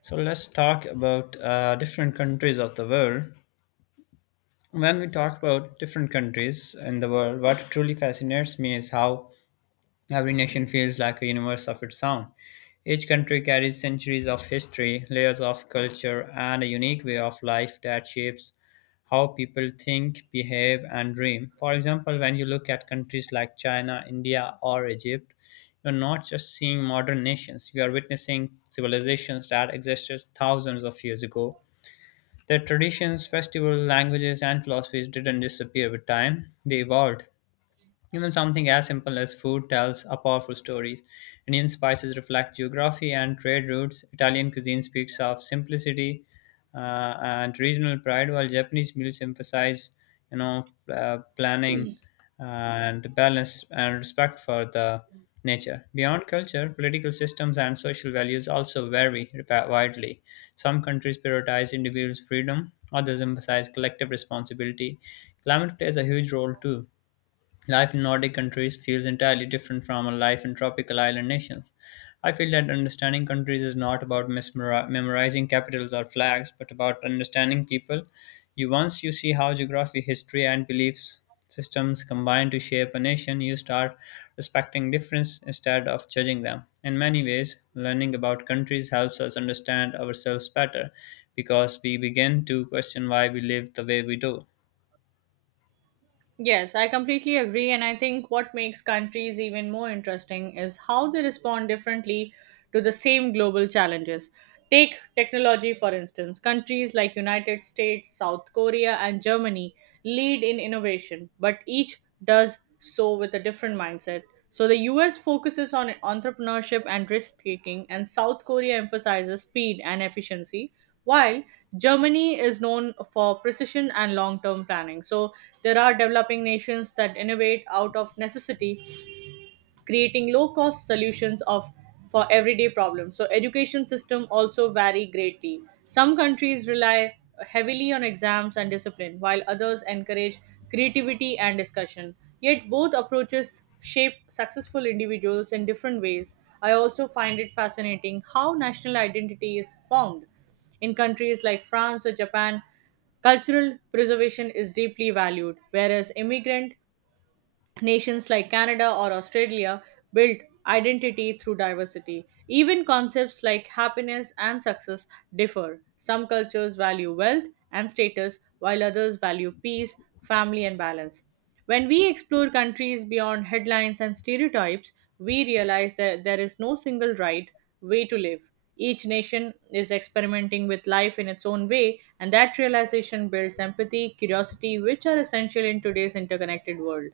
So let's talk about different countries of the world. When we talk about different countries in the world, what truly fascinates me is how every nation feels like a universe of its own. Each country carries centuries of history, layers of culture, and a unique way of life that shapes how people think, behave, and dream. For example, when you look at countries like China, India, or Egypt, you're not just seeing modern nations, you are witnessing civilizations that existed thousands of years ago. Their traditions, festivals, languages, and philosophies didn't disappear with time, they evolved. Even something as simple as food tells a powerful stories. Indian spices reflect geography and trade routes. Italian cuisine speaks of simplicity and regional pride, while Japanese meals emphasize, you know, planning and balance and respect for the nature. Beyond culture, political systems and social values also vary widely. Some countries prioritize individuals' freedom, others emphasize collective responsibility. Climate plays a huge role too. Life in Nordic countries feels entirely different from a life in tropical island nations. I feel that understanding countries is not about memorizing capitals or flags, but about understanding people. You Once you see how geography, history, and beliefs systems combine to shape a nation, you start respecting difference instead of judging them. In many ways, learning about countries helps us understand ourselves better because we begin to question why we live the way we do. Yes, I completely agree. And I think what makes countries even more interesting is how they respond differently to the same global challenges. Take technology for instance. Countries like United States, South Korea and Germany lead in innovation, but each does so with a different mindset. So the US focuses on entrepreneurship and risk taking and South Korea emphasizes speed and efficiency while Germany is known for precision and long term planning. So there are developing nations that innovate out of necessity creating low cost solutions of for everyday problems. So education system also vary greatly. Some countries rely heavily on exams and discipline while others encourage creativity and discussion, yet both approaches shape successful individuals in different ways. I also find it fascinating how national identity is formed in countries like France or Japan. Cultural preservation is deeply valued, whereas immigrant nations like Canada or Australia built identity through diversity. Even concepts like happiness and success differ. Some cultures value wealth and status, while others value peace, family, and balance. When we explore countries beyond headlines and stereotypes, we realize that there is no single right way to live. Each nation is experimenting with life in its own way, and that realization builds empathy, curiosity, which are essential in today's interconnected world.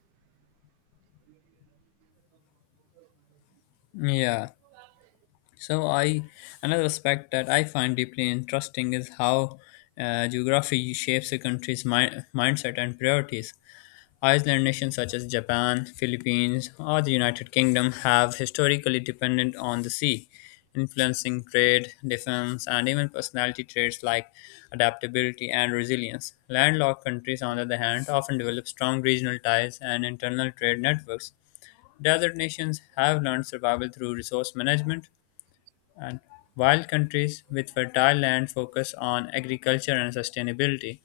Yeah. So I Another aspect that I find deeply interesting is how geography shapes a country's mindset and priorities. Island nations such as Japan, Philippines, or the United Kingdom have historically depended on the sea, influencing trade, defense, and even personality traits like adaptability and resilience. Landlocked countries, on the other hand, often develop strong regional ties and internal trade networks. Desert nations have learned survival through resource management, and while countries with fertile land focus on agriculture and sustainability,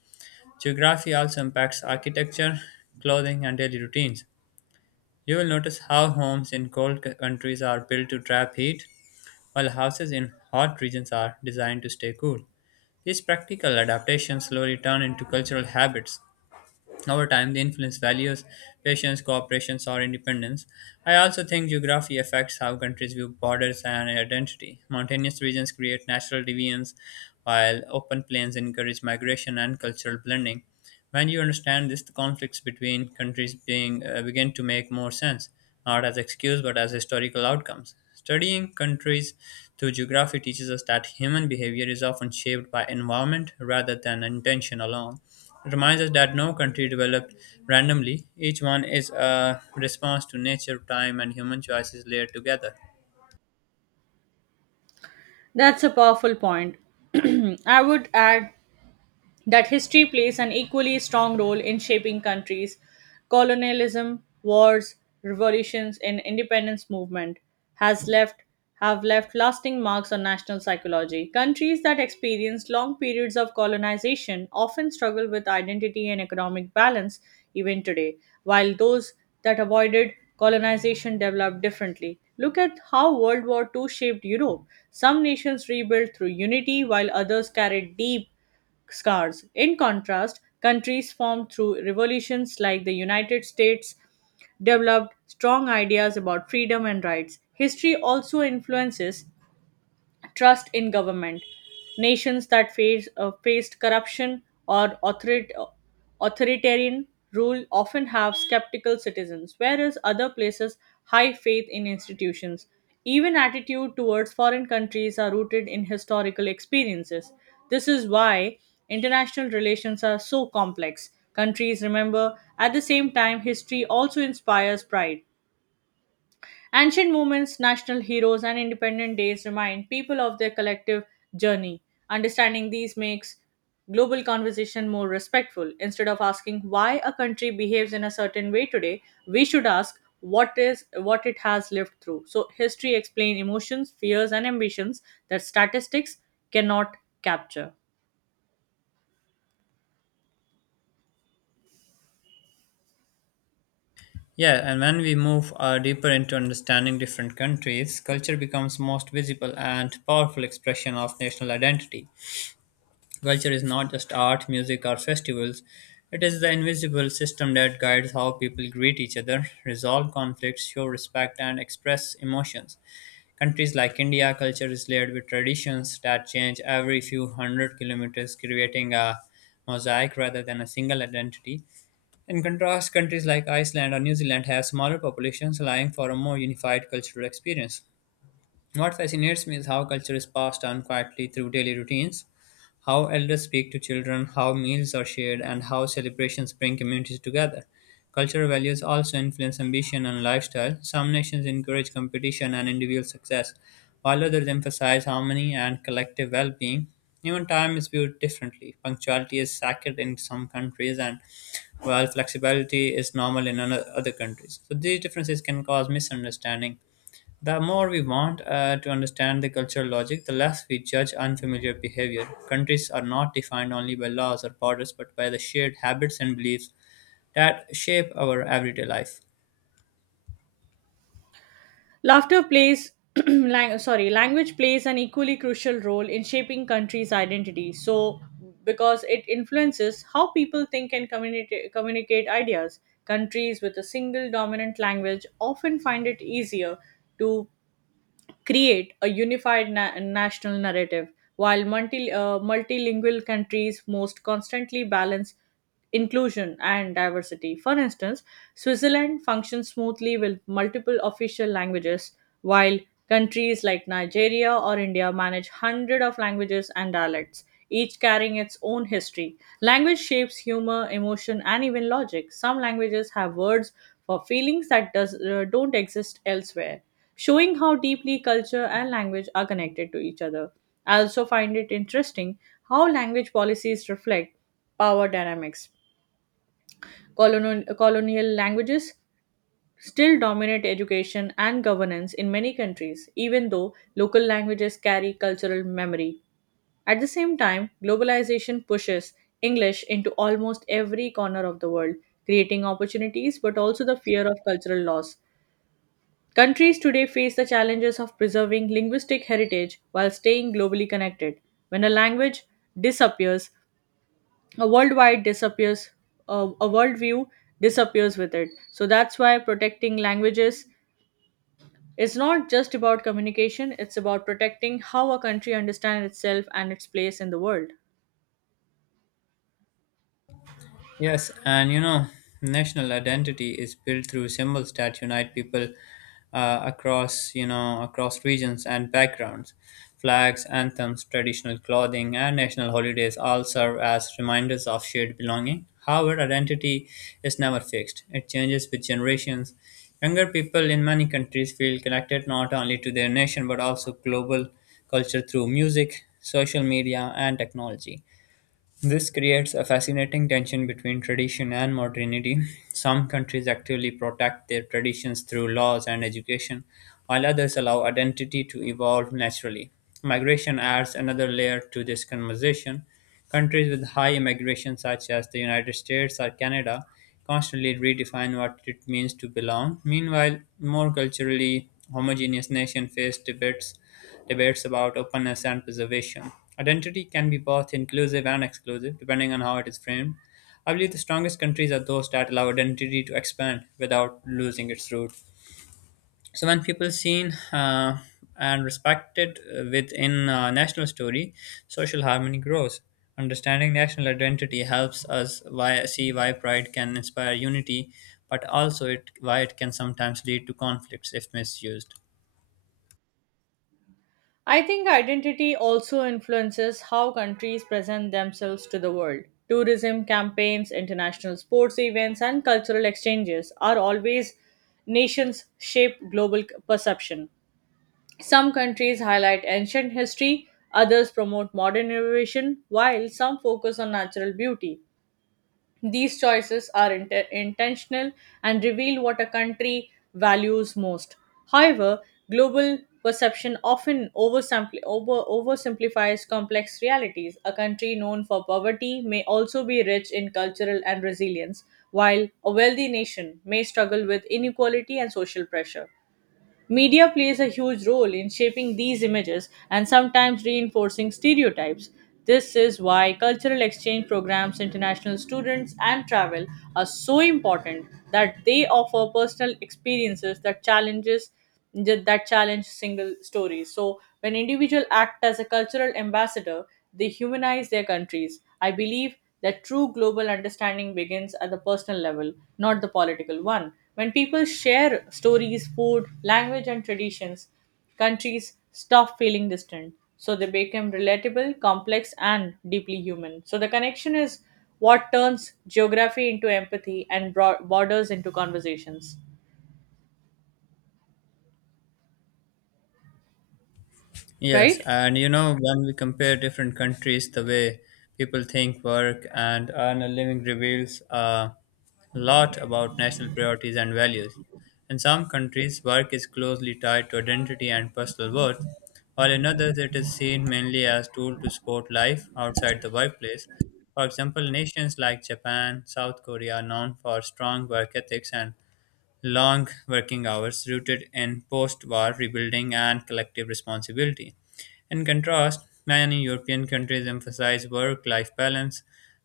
geography also impacts architecture, clothing, and daily routines. You will notice how homes in cold countries are built to trap heat, while houses in hot regions are designed to stay cool. These practical adaptations slowly turn into cultural habits over time, they influence values, patience, cooperation, or independence. I also think geography affects how countries view borders and identity. Mountainous regions create natural deviance, while open plains encourage migration and cultural blending. When you understand this, the conflicts between countries begin to make more sense, not as excuse but as historical outcomes. Studying countries through geography teaches us that human behavior is often shaped by environment rather than intention alone. It reminds us that no country developed randomly, each one is a response to nature, time, and human choices layered together. That's a powerful point. I would add that history plays an equally strong role in shaping countries, colonialism, wars, revolutions, and independence movement has left have left lasting marks on national psychology. Countries that experienced long periods of colonization often struggle with identity and economic balance even today, while those that avoided colonization developed differently. Look at how World War Two shaped Europe. Some nations rebuilt through unity, while others carried deep scars. In contrast, countries formed through revolutions like the United States developed strong ideas about freedom and rights. History also influences trust in government. Nations that faced corruption or authoritarian rule often have skeptical citizens, whereas other places high faith in institutions. Even attitude towards foreign countries are rooted in historical experiences. This is why international relations are so complex. Countries remember at the same time history also inspires pride. Ancient movements, national heroes, and independent days remind people of their collective journey. Understanding these makes global conversation more respectful. Instead of asking why a country behaves in a certain way today, we should ask what it has lived through. So history explains emotions, fears, and ambitions that statistics cannot capture. Yeah, and when we move deeper into understanding different countries, culture becomes most visible and powerful expression of national identity. Culture is not just art, music, or festivals. It is the invisible system that guides how people greet each other, resolve conflicts, show respect, and express emotions. Countries like India, culture is layered with traditions that change every few hundred kilometers, creating a mosaic rather than a single identity. In contrast, countries like Iceland or New Zealand have smaller populations, allowing for a more unified cultural experience. What fascinates me is how culture is passed down quietly through daily routines, how elders speak to children, how meals are shared, and how celebrations bring communities together. Cultural values also influence ambition and lifestyle. Some nations encourage competition and individual success, while others emphasize harmony and collective well being. Even time is viewed differently. Punctuality is sacred in some countries, and while flexibility is normal in other countries. So, these differences can cause misunderstanding. The more we want to understand the cultural logic, the less we judge unfamiliar behavior. Countries are not defined only by laws or borders, but by the shared habits and beliefs that shape our everyday life. Laughter plays, language plays an equally crucial role in shaping countries' identity. So, because it influences how people think and communicate ideas, countries with a single dominant language often find it easier to create a unified national narrative, while multilingual countries most constantly balance inclusion and diversity. For instance, Switzerland functions smoothly with multiple official languages, while countries like Nigeria or India manage hundreds of languages and dialects, each carrying its own history. Language shapes humor, emotion, and even logic. Some languages have words for feelings that don't exist elsewhere, showing how deeply culture and language are connected to each other. I also find it interesting how language policies reflect power dynamics. Colonial languages still dominate education and governance in many countries, even though local languages carry cultural memory. At the same time, globalization pushes English into almost every corner of the world, creating opportunities but also the fear of cultural loss. Countries today face the challenges of preserving linguistic heritage while staying globally connected. When a language disappears, a worldwide disappears, a, a worldview disappears with it. So that's why protecting languages is not just about communication, it's about protecting how a country understands itself and its place in the world. Yes, and you know, national identity is built through symbols that unite people across, you know, across regions and backgrounds. Flags, anthems, traditional clothing, and national holidays all serve as reminders of shared belonging. However, identity is never fixed. It changes with generations. Younger people in many countries feel connected not only to their nation but also global culture through music, social media, and technology. This creates a fascinating tension between tradition and modernity. Some countries actively protect their traditions through laws and education, while others allow identity to evolve naturally. Migration adds another layer to this conversation. Countries with high immigration, such as the United States or Canada, constantly redefine what it means to belong. Meanwhile, more culturally homogeneous nations face debates about openness and preservation. Identity can be both inclusive and exclusive, depending on how it is framed. I believe the strongest countries are those that allow identity to expand without losing its root. So when people seen and respected within a national story, social harmony grows. Understanding national identity helps us see why pride can inspire unity, but also why it can sometimes lead to conflicts if misused. I think identity also influences how countries present themselves to the world. Tourism campaigns, international sports events, and cultural exchanges are always nations shape global perception. Some countries highlight ancient history, others promote modern innovation, while some focus on natural beauty. These choices are intentional and reveal what a country values most. However, global perception often oversimplifies complex realities. A country known for poverty may also be rich in cultural and resilience, while a wealthy nation may struggle with inequality and social pressure. Media plays a huge role in shaping these images and sometimes reinforcing stereotypes. This is why cultural exchange programs, international students, and travel are so important that they offer personal experiences that challenge single stories. So when individuals act as a cultural ambassador, they humanize their countries. I believe that true global understanding begins at the personal level, not the political one. When people share stories, food, language, and traditions, countries stop feeling distant. So they become relatable, complex, and deeply human. So the connection is what turns geography into empathy and borders into conversations, Yes, right? and you know, when we compare different countries, the way people think, work, and earn a living reveals a lot about national priorities and values. In some countries, work is closely tied to identity and personal worth, while in others, it is seen mainly as tool to support life outside the workplace. For example, nations like Japan, South Korea are known for strong work ethics and long working hours rooted in post war rebuilding and collective responsibility. In contrast, many European countries emphasize work life balance,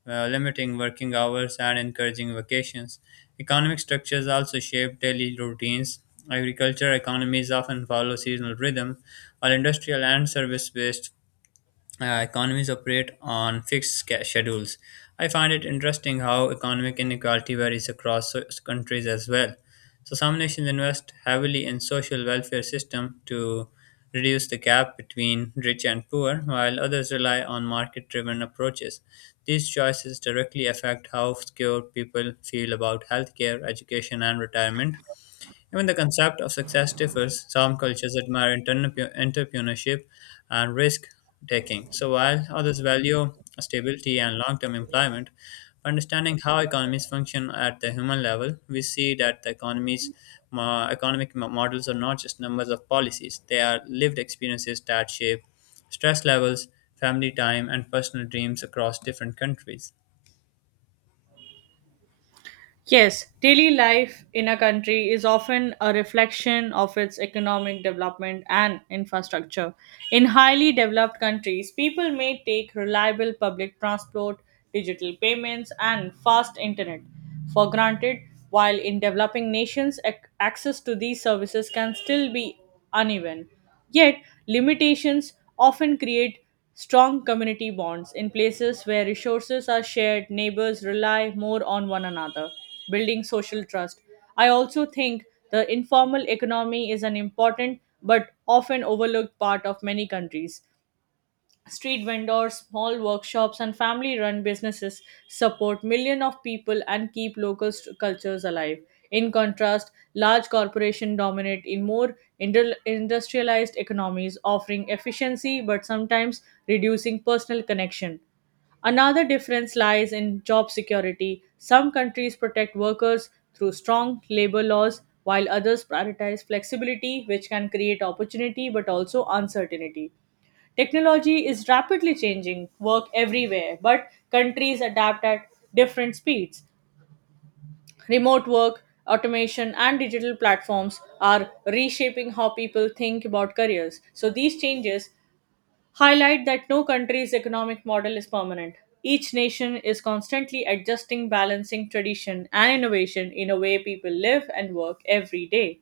limiting working hours and encouraging vacations. Economic structures also shape daily routines. Agriculture economies often follow seasonal rhythm, while industrial and service based economies operate on fixed schedules. I find it interesting how economic inequality varies across countries as well. So some nations invest heavily in social welfare system to reduce the gap between rich and poor, while others rely on market-driven approaches. These choices directly affect how skilled people feel about healthcare, education, and retirement. Even the concept of success differs. Some cultures admire entrepreneurship and risk taking. So, while others value stability and long term employment, understanding how economies function at the human level, we see that the economic models are not just numbers of policies, they are lived experiences that shape stress levels, family time, and personal dreams across different countries. Yes, daily life in a country is often a reflection of its economic development and infrastructure. In highly developed countries, people may take reliable public transport, digital payments, and fast internet for granted, while in developing nations, access to these services can still be uneven. Yet, limitations often create strong community bonds. In places where resources are shared, neighbors rely more on one another building social trust. I also think the informal economy is an important but often overlooked part of many countries. Street vendors, small workshops, and family run businesses support millions of people and keep local cultures alive. In contrast, large corporations dominate in more industrialized economies, offering efficiency but sometimes reducing personal connection. Another difference lies in job security. Some countries protect workers through strong labor laws, while others prioritize flexibility, which can create opportunity but also uncertainty. Technology is rapidly changing work everywhere, but countries adapt at different speeds. Remote work, automation, and digital platforms are reshaping how people think about careers. So, these changes highlight that no country's economic model is permanent. Each nation is constantly adjusting, balancing tradition and innovation in a way people live and work every day.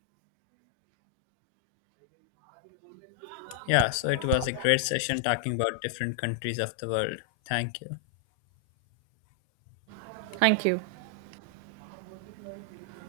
Yeah, so it was a great session talking about different countries of the world. Thank you. Thank you.